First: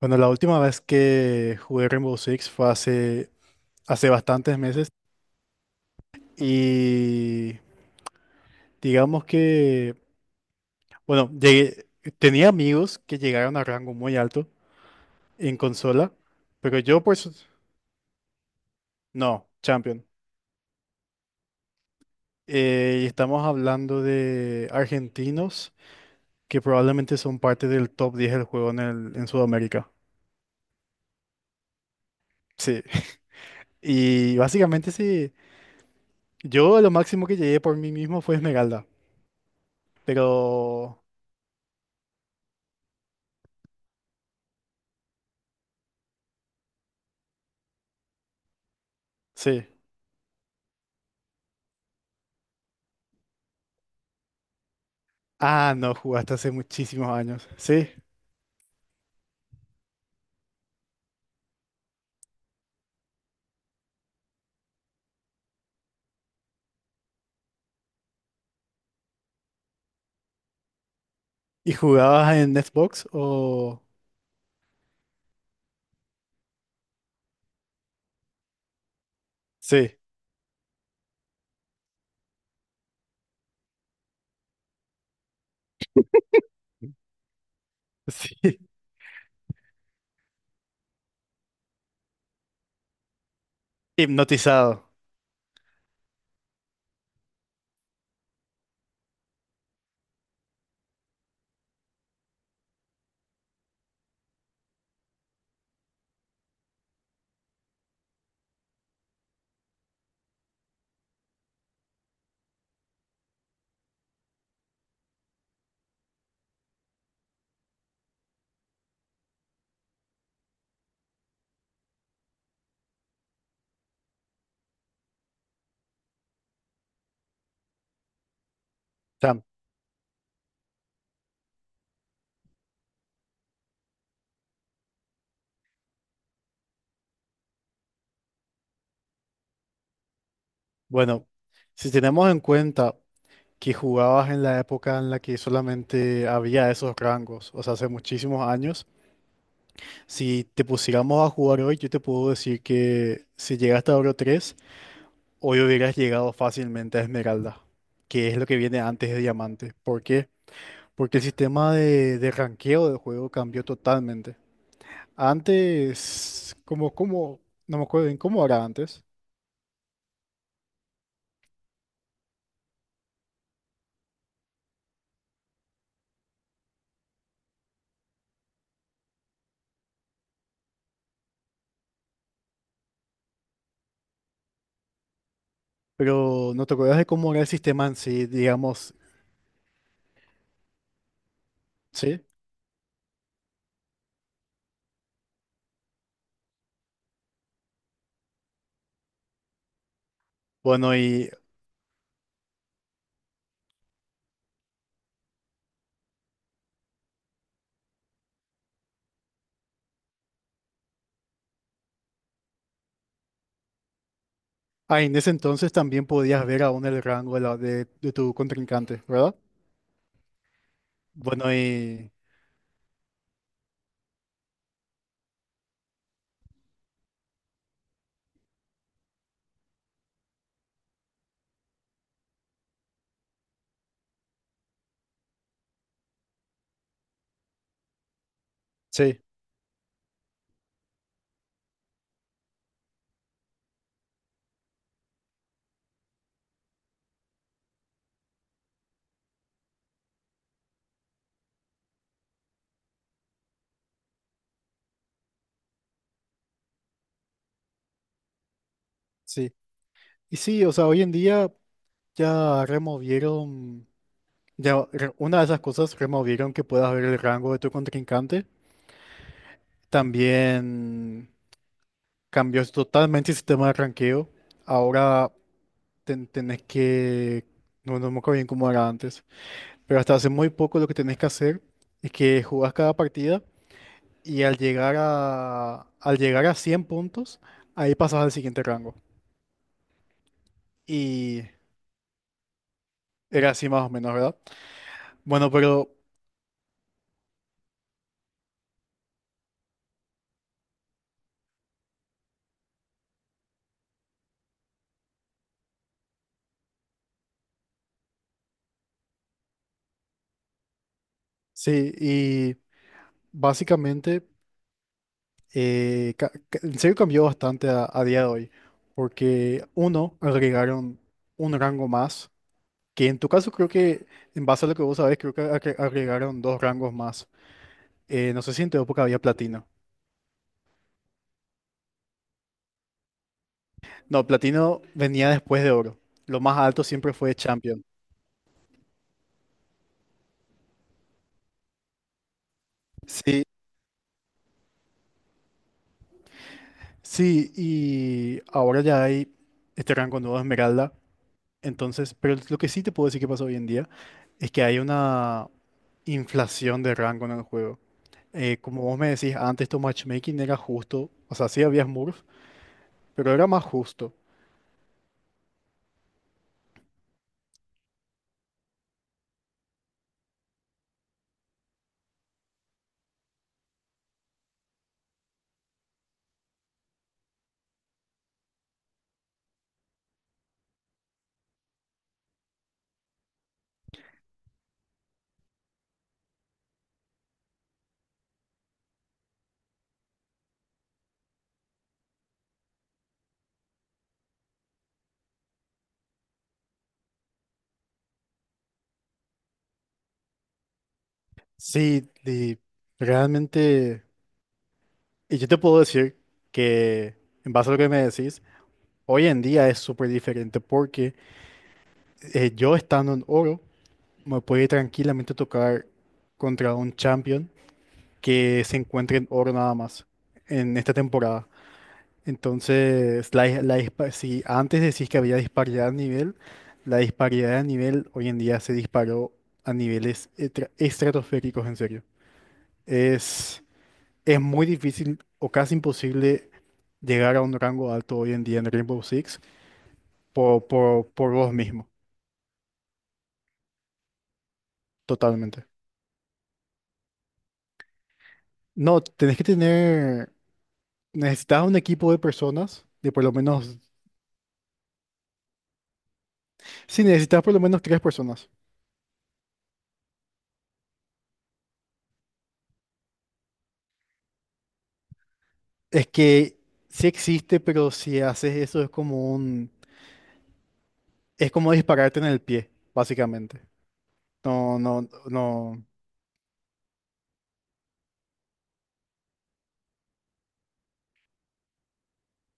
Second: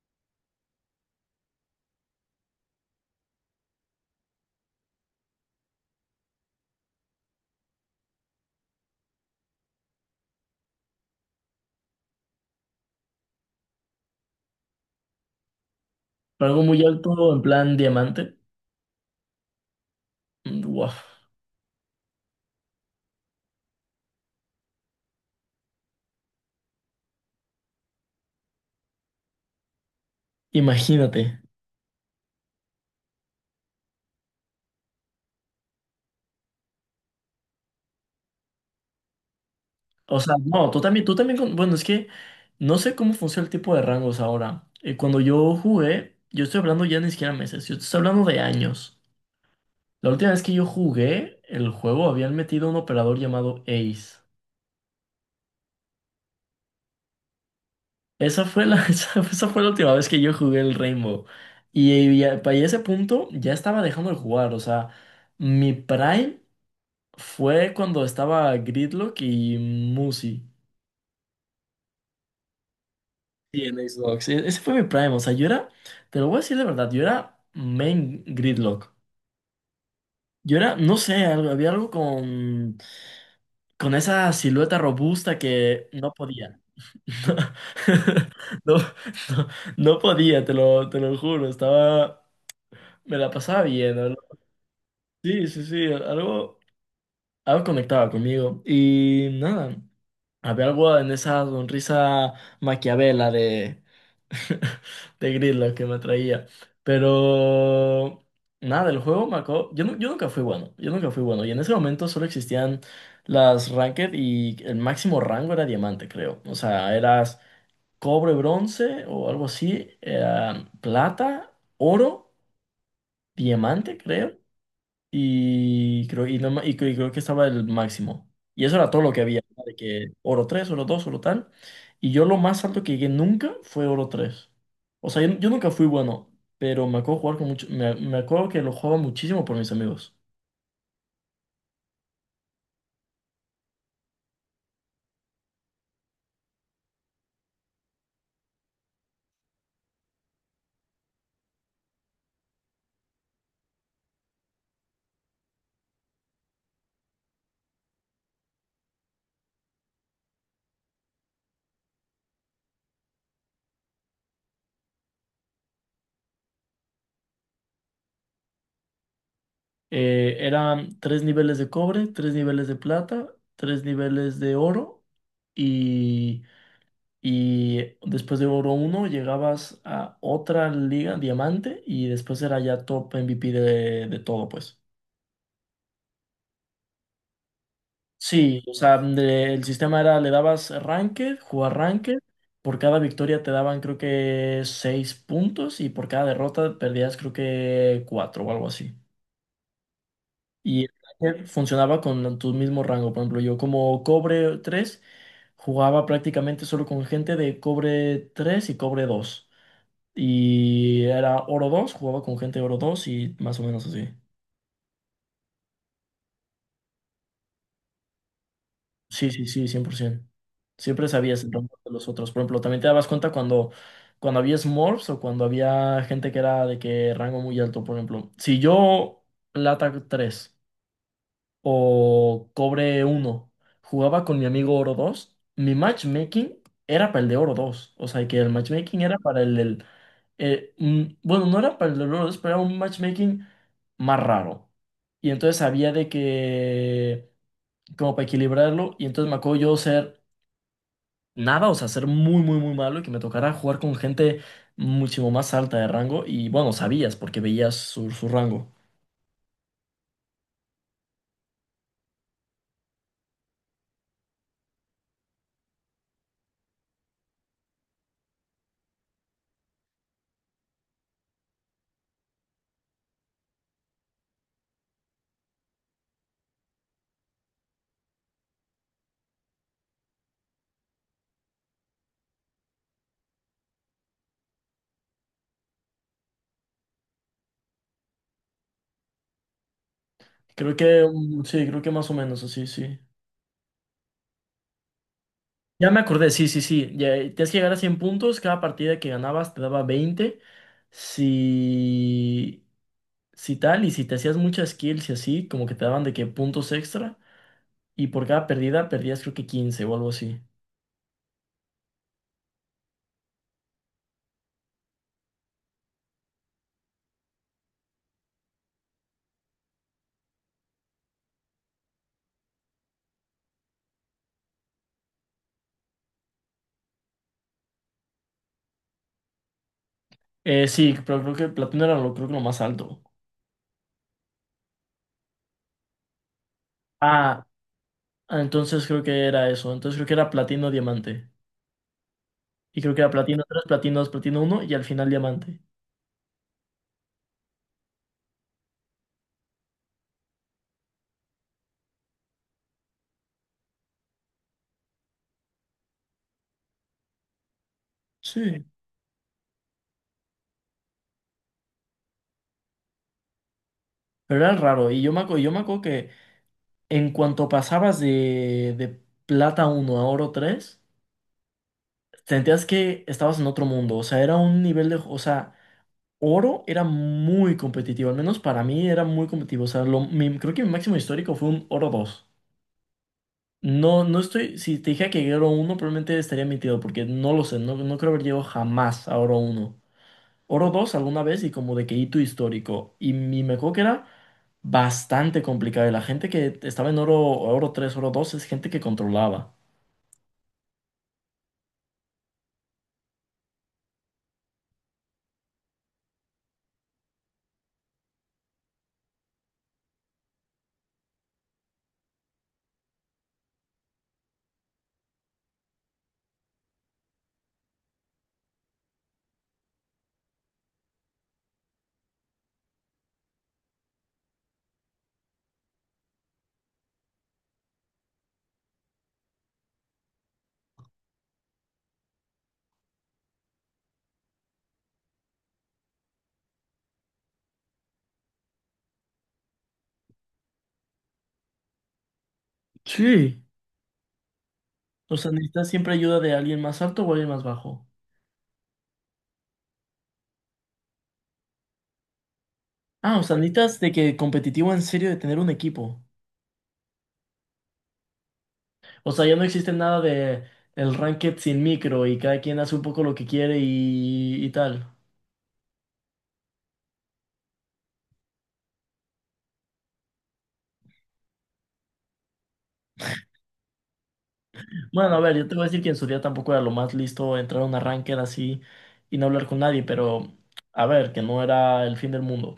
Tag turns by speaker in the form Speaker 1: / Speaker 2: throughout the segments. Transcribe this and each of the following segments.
Speaker 1: Bueno, la última vez que jugué Rainbow Six fue hace bastantes meses y digamos que, bueno, tenía amigos que llegaron a rango muy alto en consola,
Speaker 2: Pero algo
Speaker 1: pero
Speaker 2: muy
Speaker 1: yo pues
Speaker 2: alto, en plan diamante.
Speaker 1: no, Champion.
Speaker 2: Mm, wow.
Speaker 1: Y estamos hablando de argentinos que probablemente son parte del top 10 del juego en Sudamérica.
Speaker 2: Imagínate.
Speaker 1: Sí. Y básicamente sí, yo lo máximo que llegué por mí mismo fue Esmeralda,
Speaker 2: O sea, no,
Speaker 1: pero
Speaker 2: tú también, bueno, es que no sé cómo funciona el tipo de rangos ahora. Cuando yo jugué, yo estoy hablando ya ni siquiera meses, yo te estoy hablando de años.
Speaker 1: sí.
Speaker 2: La última vez que yo jugué el juego habían metido un operador llamado Ace.
Speaker 1: Ah, no, jugaste hace muchísimos años. Sí.
Speaker 2: Esa fue la, esa fue la última vez que yo jugué el Rainbow. Y, para ese punto ya estaba dejando de jugar, o sea, mi prime fue cuando estaba Gridlock y Musi.
Speaker 1: ¿Y jugabas en Xbox
Speaker 2: Sí, en
Speaker 1: o?
Speaker 2: Xbox. Ese fue mi prime. O sea, yo era, te lo voy a decir de verdad, yo era main gridlock.
Speaker 1: Sí,
Speaker 2: Yo era, no sé, había algo con, esa silueta robusta que no podía.
Speaker 1: sí.
Speaker 2: No, no, no podía, te lo, juro. Estaba, me la pasaba bien, ¿no?
Speaker 1: Hipnotizado.
Speaker 2: Sí, sí, sí, algo conectaba conmigo. Y nada, había algo en esa sonrisa maquiavela de de Gridlock que me traía. Pero nada, el juego me acabó. Yo nunca fui bueno, yo nunca fui bueno. Y en ese momento solo existían las Ranked y el máximo rango era diamante, creo. O sea, eras cobre, bronce o algo así, era plata, oro, diamante, creo. Y creo, y, no ma- y creo que estaba el máximo. Y eso era todo lo que había,
Speaker 1: Sam,
Speaker 2: ¿no? De que oro tres, oro dos, oro tal. Y yo lo más alto que llegué nunca fue oro tres. O sea, yo nunca fui bueno, pero me acuerdo jugar con mucho, me acuerdo que lo jugaba muchísimo por mis amigos.
Speaker 1: bueno, si tenemos en cuenta que jugabas en la época en la que solamente había esos rangos, o sea, hace muchísimos años, si te pusiéramos a jugar hoy, yo te puedo decir que si llegaste a Oro 3 hoy hubieras llegado fácilmente a Esmeralda, que es lo que viene antes de Diamante. ¿Por qué? Porque el sistema de ranqueo del juego cambió totalmente. Antes, como, no me acuerdo bien cómo era antes,
Speaker 2: Eran tres niveles de cobre, tres niveles de plata, tres niveles de oro y, y, después de oro uno llegabas a otra liga, diamante, y después era ya top MVP de todo, pues.
Speaker 1: pero no te acuerdas de cómo era el sistema en sí,
Speaker 2: Sí, o
Speaker 1: digamos,
Speaker 2: sea, el sistema era, le dabas ranked, jugar ranked,
Speaker 1: sí.
Speaker 2: por cada victoria te daban creo que seis puntos y por cada derrota perdías creo que cuatro o algo así. Y el
Speaker 1: Bueno, y
Speaker 2: ranked funcionaba con tu mismo rango, por ejemplo, yo como cobre 3 jugaba prácticamente solo con gente de cobre 3 y cobre dos. Y era oro 2, jugaba con gente de oro 2 y más o menos así.
Speaker 1: ah, en ese entonces también podías ver aún el rango de tu contrincante,
Speaker 2: Sí,
Speaker 1: ¿verdad?
Speaker 2: sí, sí, 100%. Siempre sabías
Speaker 1: Bueno,
Speaker 2: el rumbo de los
Speaker 1: y
Speaker 2: otros. Por ejemplo, también te dabas cuenta cuando había smurfs o cuando había gente que era de que rango muy alto. Por ejemplo, si yo Lata 3 o Cobre uno jugaba con mi amigo Oro dos, mi matchmaking era para el de Oro dos. O sea, que el matchmaking era
Speaker 1: sí,
Speaker 2: para el del... Bueno, no era para el de Oro dos, pero era un matchmaking más raro. Y entonces había de que, como para equilibrarlo, y entonces me acuerdo yo ser nada, o sea, ser muy, muy, muy malo y que me tocara jugar con gente muchísimo más alta de rango y bueno, sabías porque veías su rango.
Speaker 1: sí. Y sí, o sea, hoy en día ya removieron, una de esas cosas removieron que puedas ver el rango de tu contrincante. También cambió totalmente el sistema de ranqueo. Ahora, tenés que, no, no me acuerdo bien cómo era antes, pero hasta hace muy poco lo que tenés que hacer es que jugás cada partida y al llegar a 100 puntos, ahí pasas al siguiente rango.
Speaker 2: Creo que, mm,
Speaker 1: Y
Speaker 2: sí, creo que más o menos así, sí.
Speaker 1: era así más o menos, ¿verdad? Bueno,
Speaker 2: Ya
Speaker 1: pero
Speaker 2: me acordé, sí, sí, sí. Ya, tienes que llegar a 100 puntos, cada partida que ganabas te daba 20. Si, si tal, y si te hacías muchas kills y así, como que te daban de que puntos extra. Y por cada pérdida perdías creo que 15 o algo así.
Speaker 1: sí, y básicamente, en serio cambió bastante a día de hoy, porque uno, agregaron un rango más, que en tu caso creo que. En base a lo que vos sabés, creo que agregaron dos rangos más. No sé si en tu época había platino.
Speaker 2: Sí, pero creo que Platón era lo, creo que lo más alto.
Speaker 1: No, platino venía después de oro. Lo más alto siempre fue
Speaker 2: Ah,
Speaker 1: champion.
Speaker 2: Ah, Entonces creo que era eso. Entonces creo que era platino, diamante. Y creo que era platino
Speaker 1: Sí,
Speaker 2: tres, platino dos, platino uno y al final diamante.
Speaker 1: sí, y ahora ya hay este rango nuevo de esmeralda. Entonces, pero lo que sí te puedo decir que pasa hoy en día es que hay una inflación de rango en el juego.
Speaker 2: Sí.
Speaker 1: Como vos me decís, antes tu matchmaking era justo. O sea, sí había Smurf, pero era más justo.
Speaker 2: Pero era raro. Y yo me acuerdo que en cuanto pasabas de, plata uno a oro 3 sentías que estabas en otro mundo. O sea, era un nivel de. O sea, oro era muy competitivo. Al menos para mí era muy competitivo. O sea, creo que mi máximo histórico fue un oro dos. No, no estoy. Si te dije que oro uno probablemente estaría mintiendo porque no lo sé. No, no creo haber llegado jamás a oro uno. Oro 2 alguna vez y como de que hito histórico. Y mi me acuerdo que era bastante complicado. Y la gente que estaba en oro, oro tres, oro 2 es gente que controlaba.
Speaker 1: Sí, y realmente. Y yo te puedo decir que, en base a lo que me decís, hoy en día es súper diferente porque yo estando en oro me puede tranquilamente tocar contra un champion que se encuentre en oro nada más en esta temporada. Entonces, la, dis- la dispa- si antes decís que había disparidad de nivel, la disparidad de nivel hoy en día se disparó a niveles estratosféricos, en serio. Es, es muy difícil o casi imposible llegar a un rango alto hoy en día en Rainbow Six por vos mismo,
Speaker 2: Sí. O sea,
Speaker 1: totalmente.
Speaker 2: necesitas siempre ayuda de alguien más alto o alguien más bajo.
Speaker 1: No, tenés que tener, necesitas un equipo de personas, de
Speaker 2: Ah, o
Speaker 1: por lo
Speaker 2: sea, necesitas
Speaker 1: menos,
Speaker 2: de que competitivo en serio de tener un equipo.
Speaker 1: sí, necesitas por lo menos tres personas.
Speaker 2: O sea, ya no existe nada de el ranked sin micro y cada quien hace un poco lo que quiere y, tal.
Speaker 1: Es que sí existe, pero si haces eso es como un, es como dispararte en el pie, básicamente. No, no,
Speaker 2: Bueno, a ver, yo te voy a decir
Speaker 1: no,
Speaker 2: que en su día tampoco era lo más listo entrar a una ranked así y no hablar con nadie, pero a ver, que no era el fin del mundo.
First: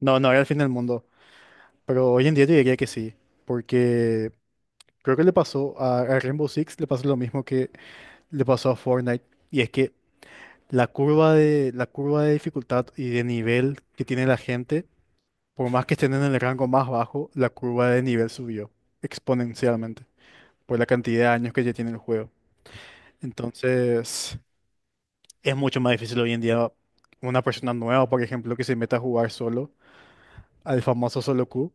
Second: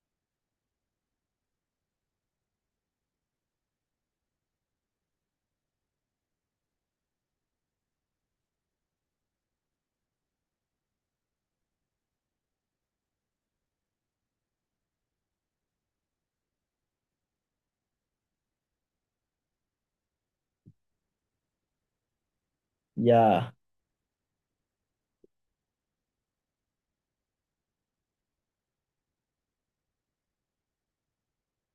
Speaker 1: no, no era el fin del mundo. Pero hoy en día yo diría que sí, porque creo que le pasó a Rainbow Six, le pasó lo mismo que le pasó a Fortnite, y es que la curva de dificultad y de nivel que tiene la gente. Por más que estén en el rango más bajo, la curva de nivel subió exponencialmente por la cantidad de años que ya tiene el juego.
Speaker 2: Ya,
Speaker 1: Entonces, es mucho más difícil hoy en día una persona nueva, por ejemplo, que se meta a jugar solo al famoso solo queue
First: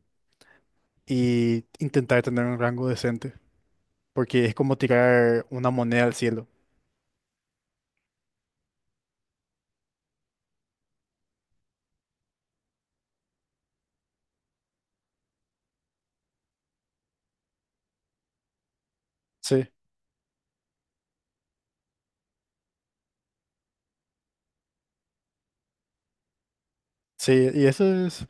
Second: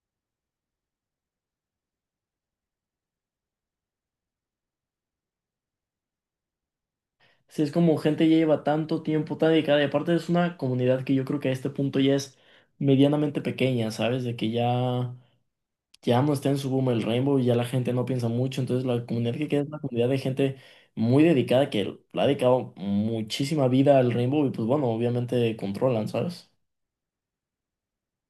Speaker 1: y intentar tener un rango decente, porque es como tirar una moneda al cielo.
Speaker 2: si es como gente ya lleva tanto tiempo tan dedicada, y aparte es una comunidad que yo creo que a este punto ya es medianamente pequeña, ¿sabes? De que ya no está en su boom el Rainbow y ya la gente no piensa mucho, entonces la comunidad que queda
Speaker 1: Sí,
Speaker 2: es una comunidad de gente muy dedicada que le ha dedicado muchísima vida al Rainbow y pues bueno, obviamente controlan, ¿sabes?
Speaker 1: sí, y eso es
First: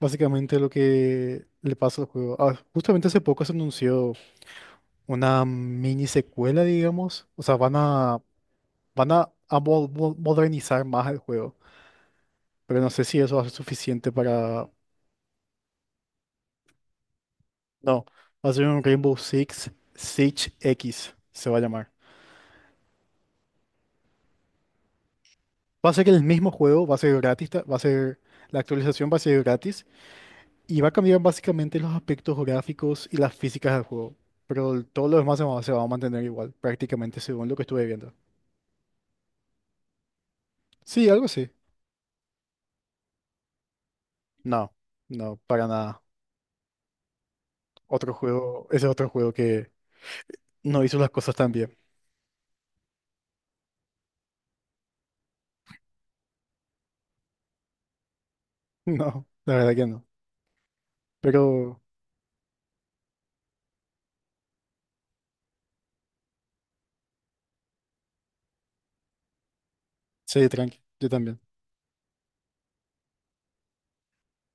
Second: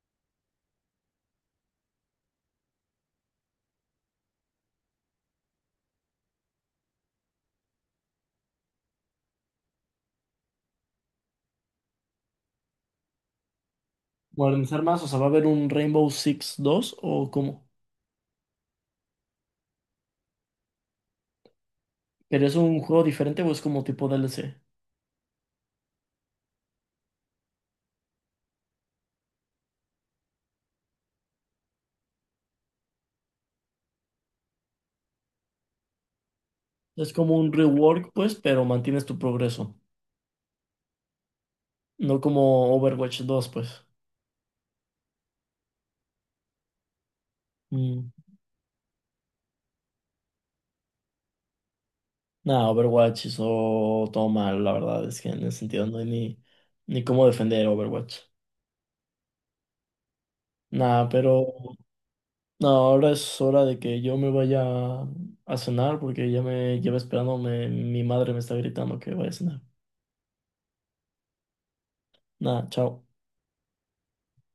Speaker 1: básicamente lo que le pasa al juego. Ah, justamente hace poco se anunció una mini secuela, digamos. O sea, van a modernizar más el juego, pero no sé si eso va a ser suficiente para.
Speaker 2: Modernizar más, o sea, ¿va a haber un Rainbow Six 2 o cómo?
Speaker 1: No, va a ser un Rainbow Six Siege X, se va a llamar.
Speaker 2: ¿Pero es un juego diferente o es como tipo DLC?
Speaker 1: Va a ser el mismo juego, va a ser gratis, va a ser. La actualización va a ser gratis y va a cambiar básicamente los aspectos gráficos y las físicas del juego, pero todo lo demás se va a mantener igual,
Speaker 2: Es
Speaker 1: prácticamente
Speaker 2: como
Speaker 1: según
Speaker 2: un
Speaker 1: lo que estuve
Speaker 2: rework,
Speaker 1: viendo.
Speaker 2: pues, pero mantienes tu progreso.
Speaker 1: Sí, algo así.
Speaker 2: No como Overwatch 2, pues.
Speaker 1: No, no, para nada.
Speaker 2: Mm.
Speaker 1: Otro juego, ese otro juego que no hizo las cosas tan bien.
Speaker 2: Nada, Overwatch hizo todo mal, la verdad, es que en ese sentido no hay ni, cómo defender Overwatch.
Speaker 1: No, la verdad que no.
Speaker 2: Nada, pero
Speaker 1: Pero
Speaker 2: no, ahora es hora de que yo me vaya a cenar porque ya me lleva esperando, mi madre me está gritando que vaya a cenar.
Speaker 1: Sí, tranqui, yo también.
Speaker 2: Nada, chao.